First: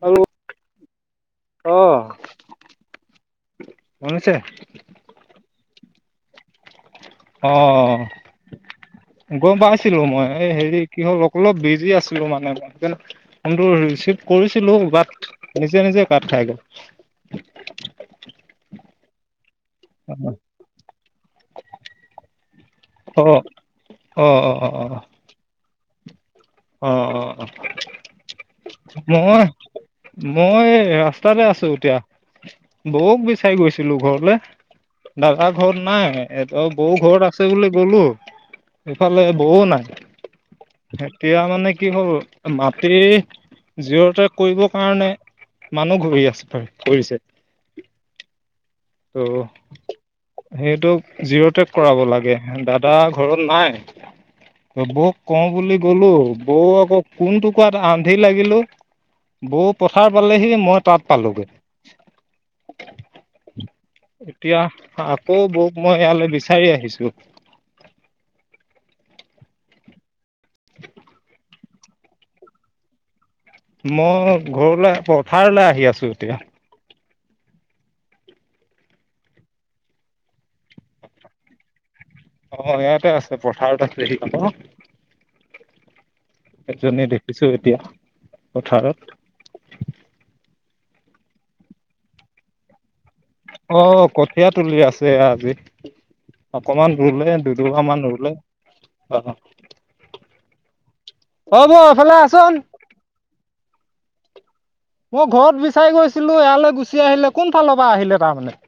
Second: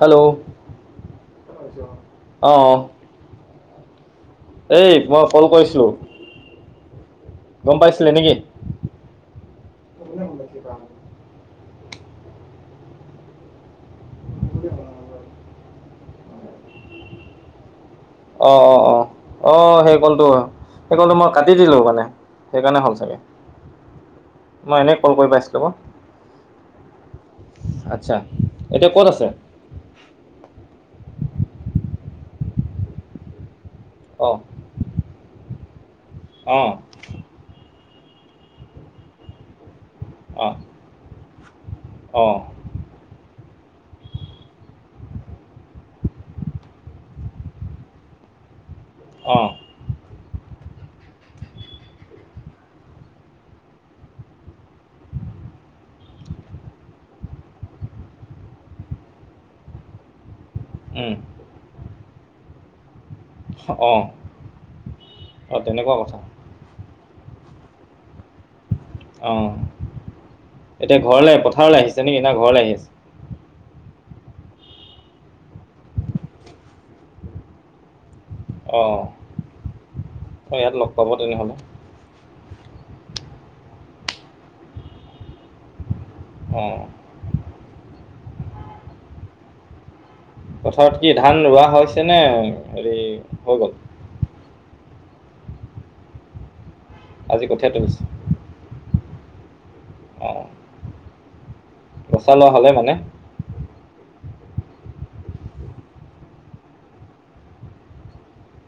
Hello অ অ [inaudible] এই মই কল কৰিছিলোঁ? অ গম পাইছিলে নেকি গম পাইছিলো মই এই হেৰি কি হ'ল অলপ বিজি আ- মানে ফোনটো ৰিচিভ কৰিছিলো বাট নিজে নিজে কাট খাই গ'ল। অ অ অ অ সেই কলটো সেই কলটো মই কাটি দিলো মানে সেইকাৰণে হ'ল চাগে। অ অ অ অ মই এনেই কল কৰি পাইছিলো ক অ অ অ আচ্ছা এতিয়া ক'ত আছে মই মই ৰাস্তাতে আছো এতিয়া। বৌক বিচাই গৈছিলো ঘৰলে অঁ দাদা ঘৰত নাই অঁ বৌ ঘৰত আছে বুলি গলো ইফালে বৌও নাই। অ এতিয়া মানে কি হ'ল মাটি জিঅ টেগ কৰিবৰ কাৰণে মানুহ ঘূৰি আছে কৰিছে। অঁ ত সেইটোক জিৰ' টেক কৰাব লাগে দাদা ঘৰত নাই। বৌক কওঁ বুলি গলো বৌ আকৌ কোন টোকাত আন্ধি লাগিলো। বৌ পথাৰ পালেহি মই তাত উম, পালোঁগে অঁ এতিয়া আকৌ অঁ বৌক তেনেকুৱা মই কথা ইয়ালে বিচাৰি আহিছোঁ। অ এতিয়া ঘৰলে পথাৰলে আহিছে নিকি না ঘৰলে আহি আছে। মই ঘৰলে পথাৰলে আহি আছো এতিয়া। অ অ ইয়াত লগ পাব তেনেহ'লে অ ইয়াতে আছে পথাৰত আছেহি আক অঁ এজনী দেখিছো এতিয়া পথাৰত পথাৰত কি ধান ৰোৱা হৈছে নে হেৰি হৈ গ'ল অ কঠীয়া তুলি আছে আজি অকমান ৰুলে আজি দু কঠীয়া দুবা মান তুলিছে ৰুলে অ অ ও বৌ এইফালে আচোন। মই ঘৰত বিচাৰি গৈছিলো ইয়ালৈ গুচি আহিলে কোনফালৰ পৰা আহিলে তাৰমানে।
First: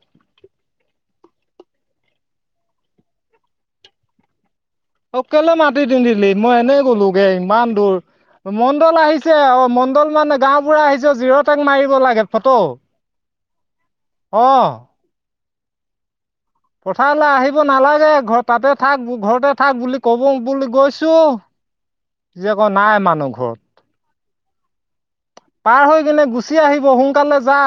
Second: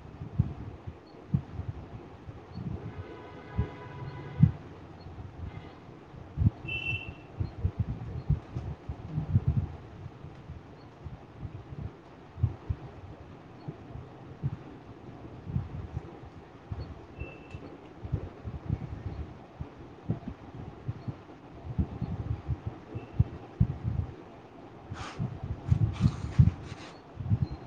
[unintelligible] অকলে মাতি দিন্ধিলি মই এনেই গ'লোগে ইমান দূৰ। মণ্ডল আহিছে অ মণ্ডল মানে গাও বুঢা আহিছে জিৰ তাক মাৰিব লাগে ফটো। উ [unintelligible] অহ। পথাৰলে আহিব নালাগে ঘ তাতে থাক ঘৰতে থাক বুলি কব বুলি গৈছো। আজি আকৌ নাই মানুহ ঘৰত। পাৰ হৈ কিনে গুচি আহিব সোনকালে যা।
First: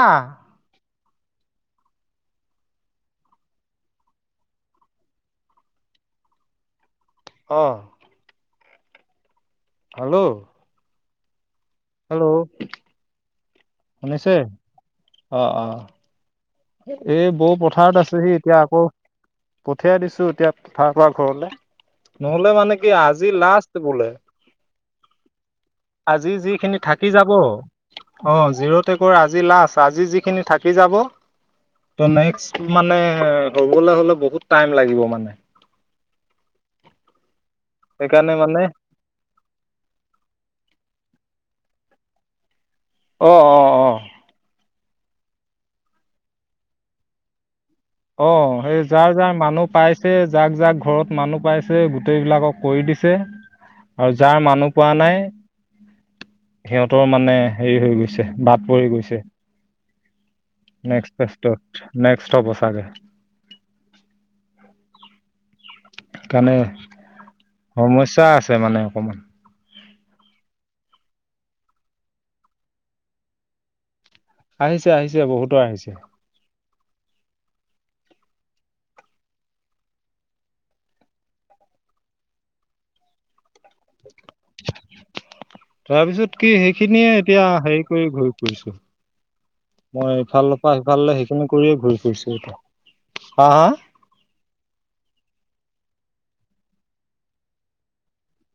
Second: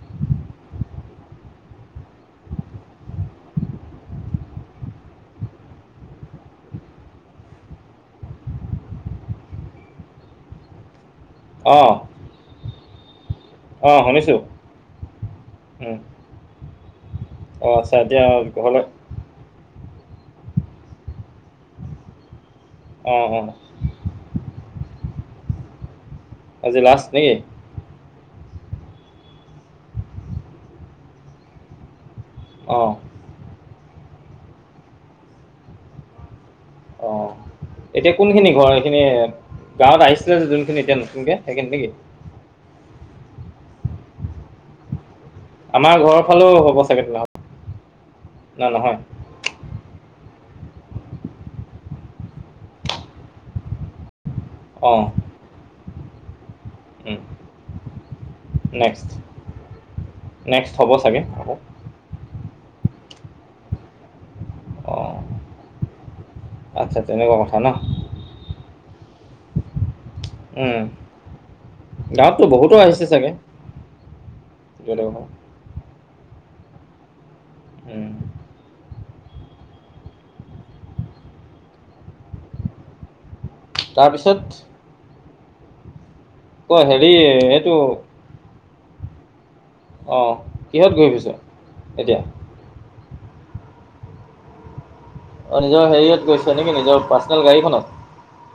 অহঁ। হেল্ল'। অ। হেল্ল' অ শুনিছো। শুনিছে অ অ এই বৌ অঁ আচ্ছা পথাৰত আছেহি এতিয়া আকৌ। ঘৰলৈ পঠিয়াই দিছো এতিয়া পথাৰ পৰা ঘৰলে নহলে মানে কি অঁ আজি অঁ লাষ্ট বোলে। আজি যিখিনি লাষ্ট থাকি যাব। নেকি অ জিৰ' টেকৰ আজি লাষ্ট আজি যিখিনি থাকি যাব। ত নেক্স অঁ মানে হবলে হলে বহুত টাইম লাগিব মানে। অ। এতিয়া কোন সেইকাৰণে খিনি মানে ঘৰ এইখিনি গাঁৱত আহিছিলে যে যোনখিনি এতিয়া নতুনকে। সেই কে নিকি। অহ অ অ। আমাৰ ঘৰৰ ফালেও হ'ব চাগ তেনেহলে। অ না সেই নহয় যাৰ যাৰ মানুহ পাইছে। যাক যাক ঘৰত মানুহ পাইছে গোটেই বিলাকক কৰি দিছে আৰু। যাৰ মানুহ পোৱা অঁ নাই। সিহঁতৰ মানে হেৰি হৈ গৈছে। বাদ পৰি নেক্সট গৈছে নেক্সট হ'ব চাগে নেক্স আকৌ ন। ষ্ট বচাকে। অঁ কাৰণে আচ্ছা তেনেকুৱা কথা ন সমস্যা আছে মানে অকমান। উম গাঁৱততো বহুতৰ আহিছে চাগে। আহিছে য'তে আহিছে ত'তে। বহুতো আহিছে। উম, তাৰপিছত। তাৰপিছত কি ক সেইখিনিয়ে হেৰি এতিয়া এইটো হেৰি কৰি ঘূৰি ফুছো। মই অঁ ইফালৰ পৰা কিহত ঘূৰি সিফালে ফুৰিছ সেইখিনি কৰিয়ে ঘূৰি এতিয়া ফুৰিছো এতিয়া। হা হা। অ নিজৰ হেৰিয়ত গৈছে নেকি নিজৰ পাৰ্চনেল গাড়ীখনত।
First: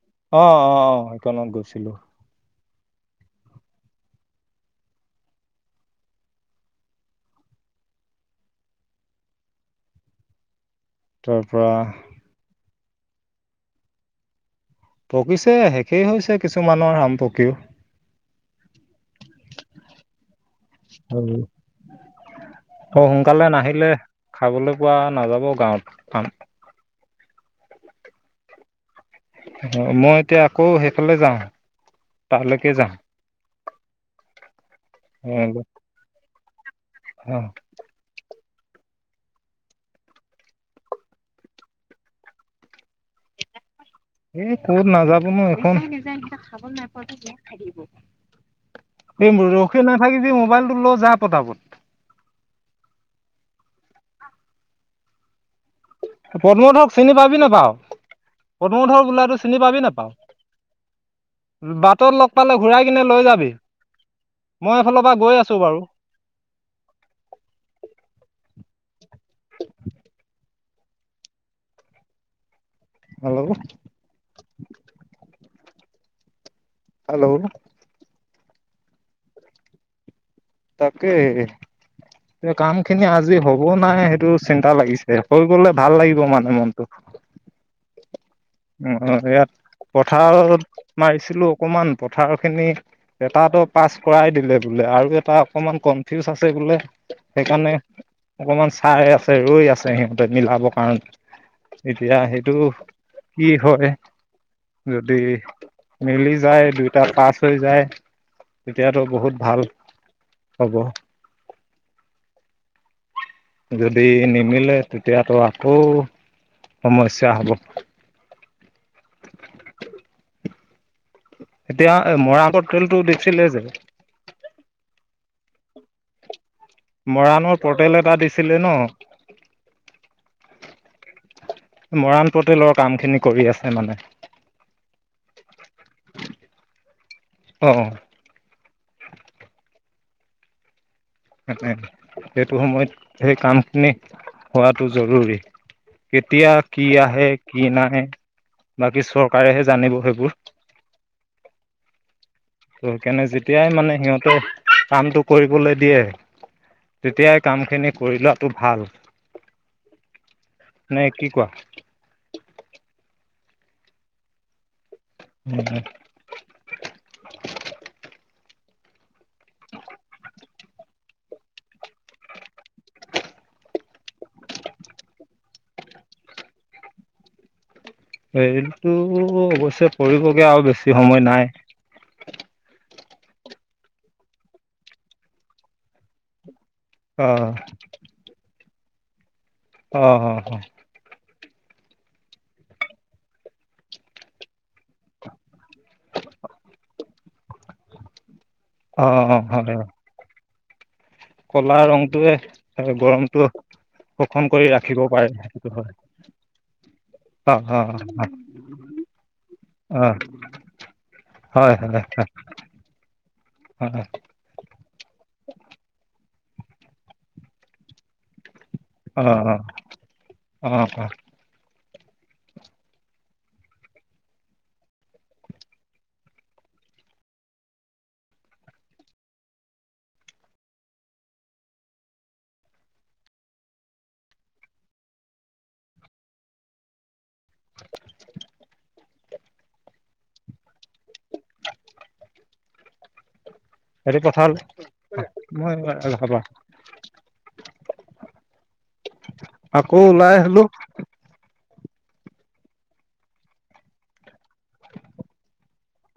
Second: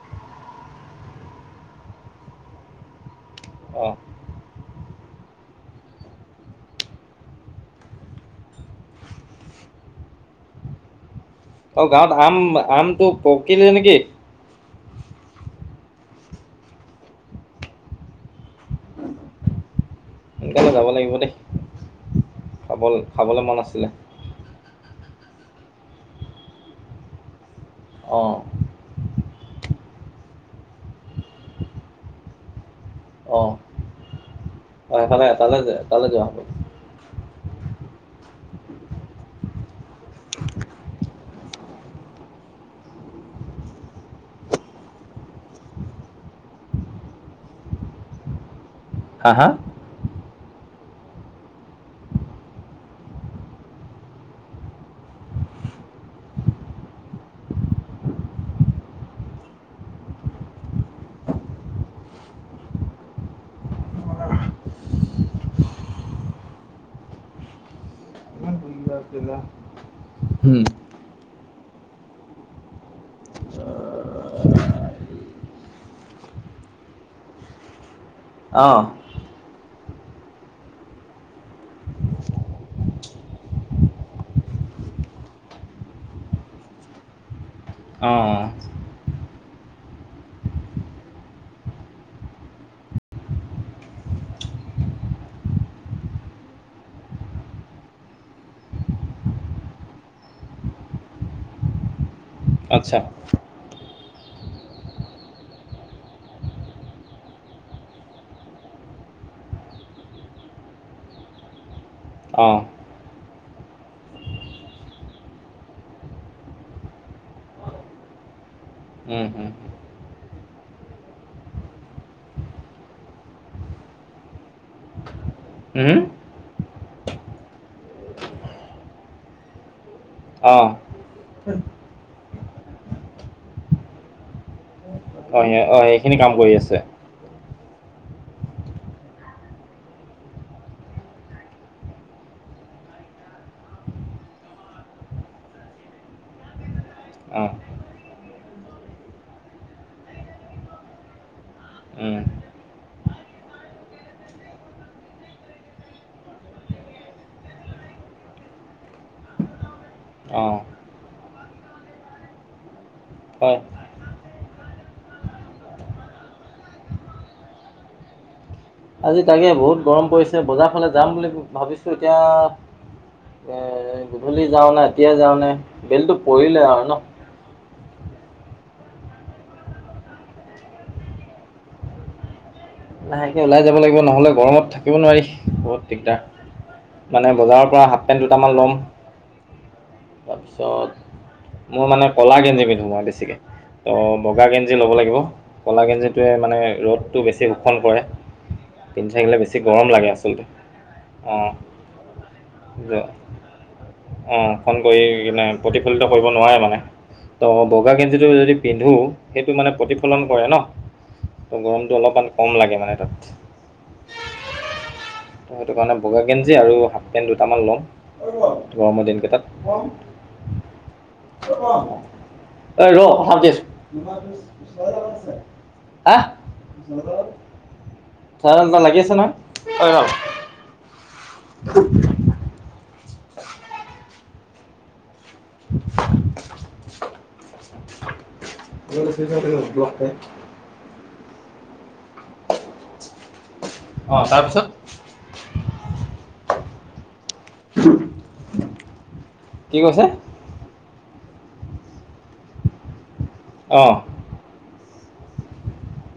অহ অ অ সেইখনত গৈছিলো। অঁ তাৰ পৰা ত গাঁৱত আম আমটো পকিলে নেকি। পকিছে শেষেই হৈছে কিছুমানৰ আাম পকিও। সোনকালে যাব লাগিব দেই। খাব অ খাবলৈ সোনকালে মন নাহিলে আছিলে খাবলৈ পোৱা নাযাব গাঁৱত খাম। অ। অ মই এতিয়া আকৌ সেইফালে যাওঁ তালৈকে যাওঁ। অফাল তালে য তালে যোৱা। অ। এ ক'ত নাযাব নো এখন। হা এইম হা ৰখে নাথাকিবি মোক। মবাইলটো ল যা পতা পত। পদ্ম হতক চিনি পাবি নেপাও? পদ্মধৰ বোলোতো চিনি পাবি নাপাও? বাটত লগ পালে ঘূৰাই কিনে লৈ যাবি। মই এইফালৰ পৰা গৈ আছো বাৰু। [unintelligible] হেল্ল' হেল্ল' অহ তাকে কাম খিনি আজি হব নাই সেইটো চিন্তা লাগিছে হৈ গলে ভাল লাগিব মানে মনটো উ উ ইয়াত পথাৰত মাৰিছিলো অকমান পথাৰ খিনি এটাতো পাছ কৰাই দিলে বুলি আৰু এটা অকমান কনফিউজ আছে বোলে সেইকাৰণে অকমান চাই আছে ৰৈ আছে সিহঁতে মিলাবৰ কাৰণে এতিয়া সেই আচ্ছা কি হয় যদি মিলি যায় দুইটা পাছ হৈ যায় তেতিয়াতো বহুত ভাল হ'ব অঁ যদি নিমিলে তেতিয়াতো আকৌ সমস্যা হ'ব উম হুম এতিয়া মৰা আগৰ তেলটো দিখছিলে যে হুম মৰাণৰ পৰ্টেল এটা দিছিলে ন অ মৰাণ পটলৰ কাম খিনি কৰি আছে মানে অ অ সেইখিনি কাম কৰি আছে। অ অ। সেইটো সময়ত সেই কামখিনি হোৱাটো জৰুৰী। কেতিয়া কি আহে অঁ কি নাহে বাকী চৰকাৰেহে জানিব সেইবোৰ। [unintelligible] ত সেইকাৰণে যেতিয়াই মানে সিহঁতে কামটো কৰিবলৈ দিয়ে তেতিয়াই কাম খিনি কৰি লোৱাতটো ভাল। অঁ নে কি কোৱা? হয় উ [inaudible] আজি তাকে বহুত গৰম পৰিছে বজাৰ ফালে যাম বুলি ভাবিছো এতিয়া এ গধূলি যাওঁ ন এতিয়াই যাওঁ নে বেলটো পৰিলে আৰু ন। বেলিটো অৱশ্যে পৰিবগে আও বেছি সময় নাই। লাহেকে ওলাই যাব লাগিব নহলে গৰমত থাকিব নোৱাৰি বহুত দিগদাৰ। মানে অ' বজাৰৰ পৰা হাফ পেণ্ট দুটামান ল'ম। অ অ। তাৰপিছত মোৰ মানে কলা গেঞ্জী পিন্ধো মই বেছিকে। ত বগা গেঞ্জি ল'ব লাগিব কলা গেঞ্জিটোৱে মানে ৰ'দটো বেছি শোষণ কৰে। পিন্ধি অ' থাকিলে অ', বেছি হয় গৰম লাগে আচলতে। অঁ কলা ৰংটোয়ে গৰমটো অ শোষণ কৰি ৰাখিব পাৰে কিনে সেইটো হয় প্ৰতিফলিত কৰিব নোৱাৰে মানে। ত অ' অ' বগা গেঞ্জীটো অ' যদি পিন্ধো সেইটো মানে অ', প্ৰতিফলন কৰে ন। ত হয় গৰমটো হয় হয় অলপমান কম লাগে মানে তাত। হয়, ত সেইটো কাৰণে বগা গেঞ্জি আৰু হাফ পেন দুটামান ল'ম। তাত অ' অ' অ' অ' [unintelligible] অ ৰ আহ লাগি আছে নহ অ [inaudible] যে [unintelligible] এটো অঁ কথা তাৰপিছত [inaudible] মই এনেক হাবা [inaudible] কি আকৌ কৈছে ওলাই আহিলো অহ।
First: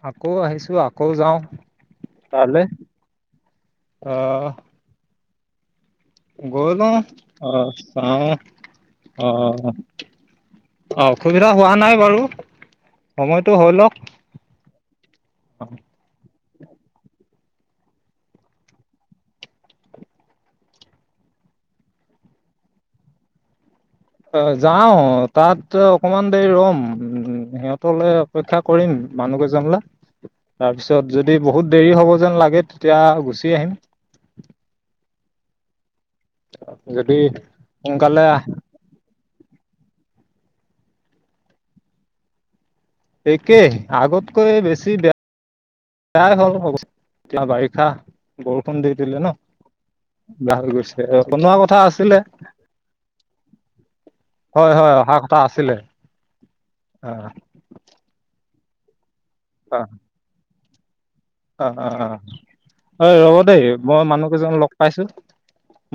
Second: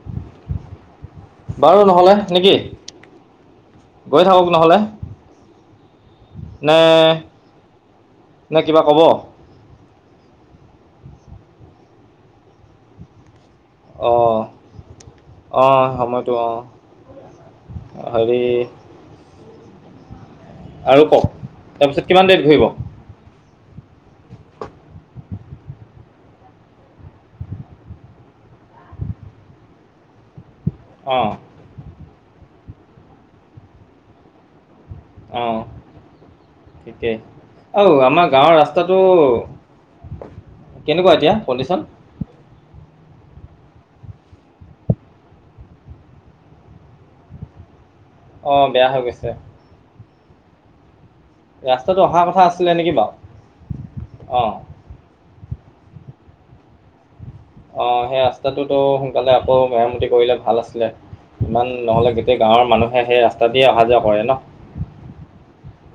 আকৌ আহিছো আও। আকৌ যাওঁ বাৰু নহ'লে নেকি তালে গৈ থাকক আহ নহ'লে গৈ নে লওঁ, অ চ অ নে কিবা ক'ব অ অসুবিধা হোৱা নাই বাৰু সময়টো হৈ লওক। অ সময়টো অ হেৰি আৰু কওক তাৰপিছত কিমান দেৰিত ঘূৰিব? অ যাও তাত অকমান দেৰি ৰম উ সিহঁতলৈ অপেক্ষা কৰিম। মানুহ কেজনলে। তাৰ পিছত অঁ যদি বহুত দেৰি হ'ব যেন লাগে তেতিয়া গুচি আহিম। যদি আহ সোনকালে আমাৰ গাঁৱৰ ৰাস্তাটো কেনেকুৱা এতিয়া কণ্ডিশন? একেই আগতকৈ বেছি বেয়া। তাই হ'ল বাৰিষা অঁ বৰষুণ বেয়া দি হৈ দিলে গৈছে ন। বা হৈ গৈছে। বনোৱা কথা ৰাস্তাটো অহা আছিলে, কথা আছিলে নেকি বাৰু অঁ হয় হয় অহা এটা আছিলে অ অ সেই ৰাস্তাটোতো সোনকালে আকৌ অ মেৰামতি কৰিলে ভাল আছিলে। অ ইমান অ নহ'লে গোটেই গাঁৱৰ মানুহে অ সেই ৰব ৰাস্তা দেই দিয়ে অহা যোৱা মই কৰে মানুহ ন কেইজন লগ পাইছো।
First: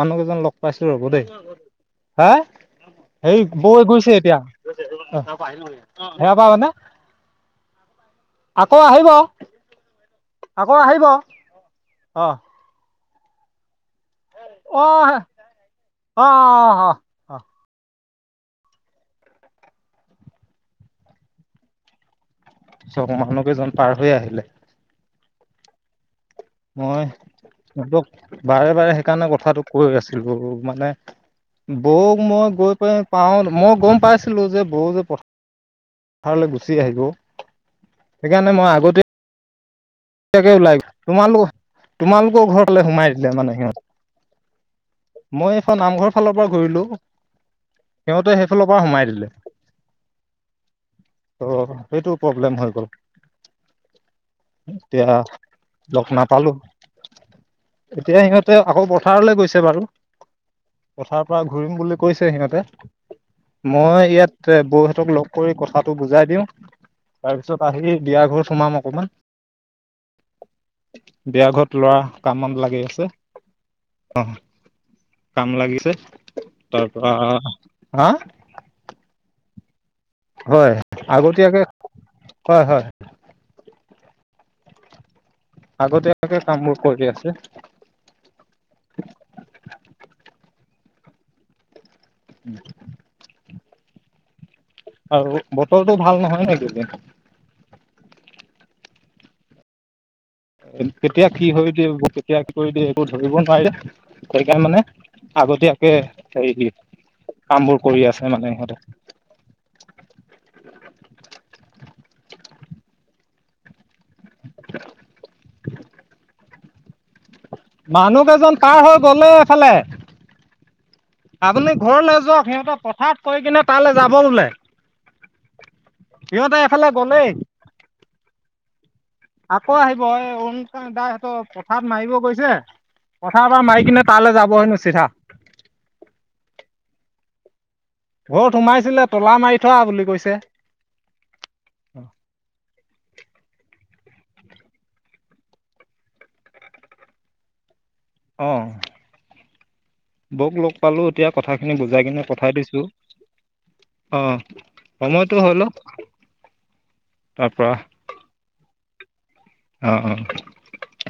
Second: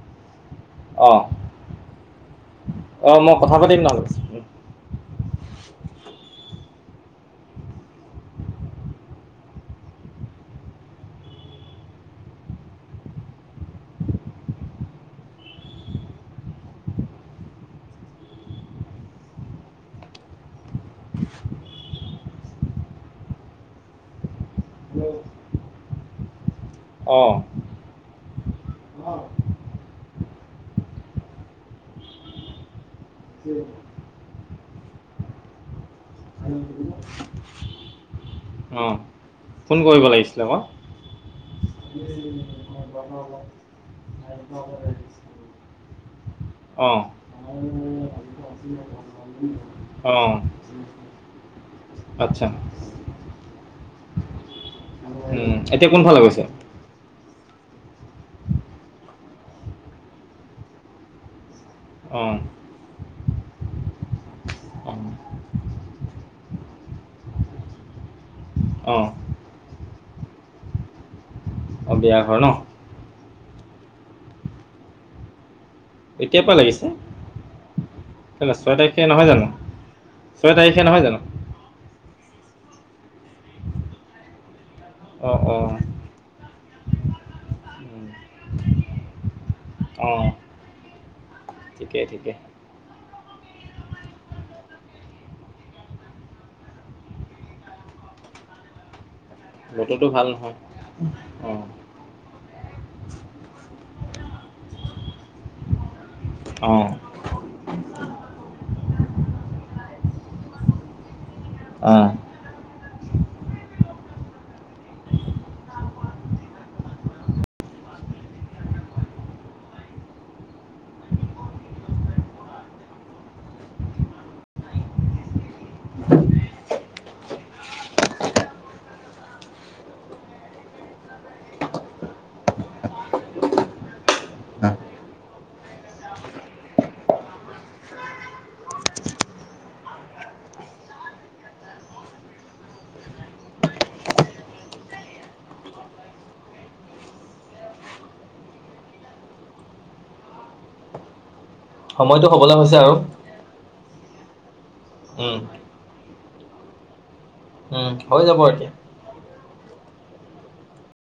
মানুহ কেইজন লগ পাইছো ৰ'ব অঁ দেই হা অঁ মই হেই কথা বৈ পাতিম নহ'লে গৈছে এতিয়া উম, সেয়া পা মানে আকৌ আহিব। আকৌ আহিব অ আহা আ অ অ অ চক মানুহ কেইজন পাৰ হৈ আহিলে মই অঁ সিহঁতক বাৰে বাৰে সেইকাৰণে কথাটো কৈ আছিলো মানে, বৌক মই গৈ পাই পাও মই গম পাইছিলো যে বৌ যে প পথাৰলৈ গুচি আহিব সেইকাৰণে মই অঁ আগতে ফোন কৰিব লাগিছিলে তাকে আকৌ ওলাই তোমালোকৰ তোমালোকৰ ঘৰলে সোমাই দিলে মানে সিহঁত মই এখন নামঘৰ ফালৰ পৰা ঘূৰিলো। অঁ সিহঁতে সেইফালৰ পৰা সোমাই দিলে অঁ অ সেইটো আচ্ছা প্ৰব্লেম হৈ গ'ল এতিয়া। উম, এতিয়া লগ কোনফালে গৈছে নাপালো এতিয়া সিহঁতে আকৌ পথাৰলৈ গৈছে বাৰু পথাৰ পৰা ঘূৰিম বুলি কৈছে অঁ সিহঁতে মই ইয়াত অঁ বৌহঁতক লগ কৰি কথাটো বুজাই দিওঁ তাৰপিছত আহি বিয়া ঘৰত সোমাম অঁ অকমান বিয়া ঘৰত লৰা অঁ বিয়া ঘৰ ন কামত লাগি আছে অ কাম লাগি এতিয়াৰ পৰা লাগিছে তাৰপ হা। কেলৈ ছয় তাৰিখে নহয় জানো ছয় হয় তাৰিখে নহয় জানো আগতীয়াকে হয় হয়। অঁ অঁ আগতেকে কামবোৰ কৰি আছে। অ। ঠিকে ঠিকে। আৰু বতৰটো ভাল নহয় নেকী? টো ভাল নহয়। কেতিয়া কি অঁ হৈ দিয়ে, কেতিয়া কি কৰি দিয়ে এইবোৰ ধৰিব নোৱাৰিলে সেইকাৰণে মানে আগতীয়াকে সেই অঁ কামবোৰ কৰি আছে মানে সিহঁতে। আহ। [inaudible] মানুহ কেইজন পাৰ হৈ গল অ এফালে। আপুনি ঘৰলে যওক, সিহঁতে পথাৰত কৈ কিনে তালৈ যাব বোলে। সিহঁতে এফালে গলেই। [inaudible] আকৌ আহিব এই ও দাই সিহতৰ পথাৰ মাৰিব গৈছে কথা এবাৰ মাৰি কিনে তালৈ যাব হেনো চিধা। ঘৰত সোমাইছিলে তলা মাৰি থোৱা বুলি কৈছে। [inaudible] অ বৌক লগ পালো এতিয়া কথাখিনি বুজাই কিনে সময়টো পঠাই হ'বলৈ হৈছে দিছো। আৰু অ সময়টো উম হ'ল, তাৰ পৰা। উম হৈ যাব এতিয়া। অ অ।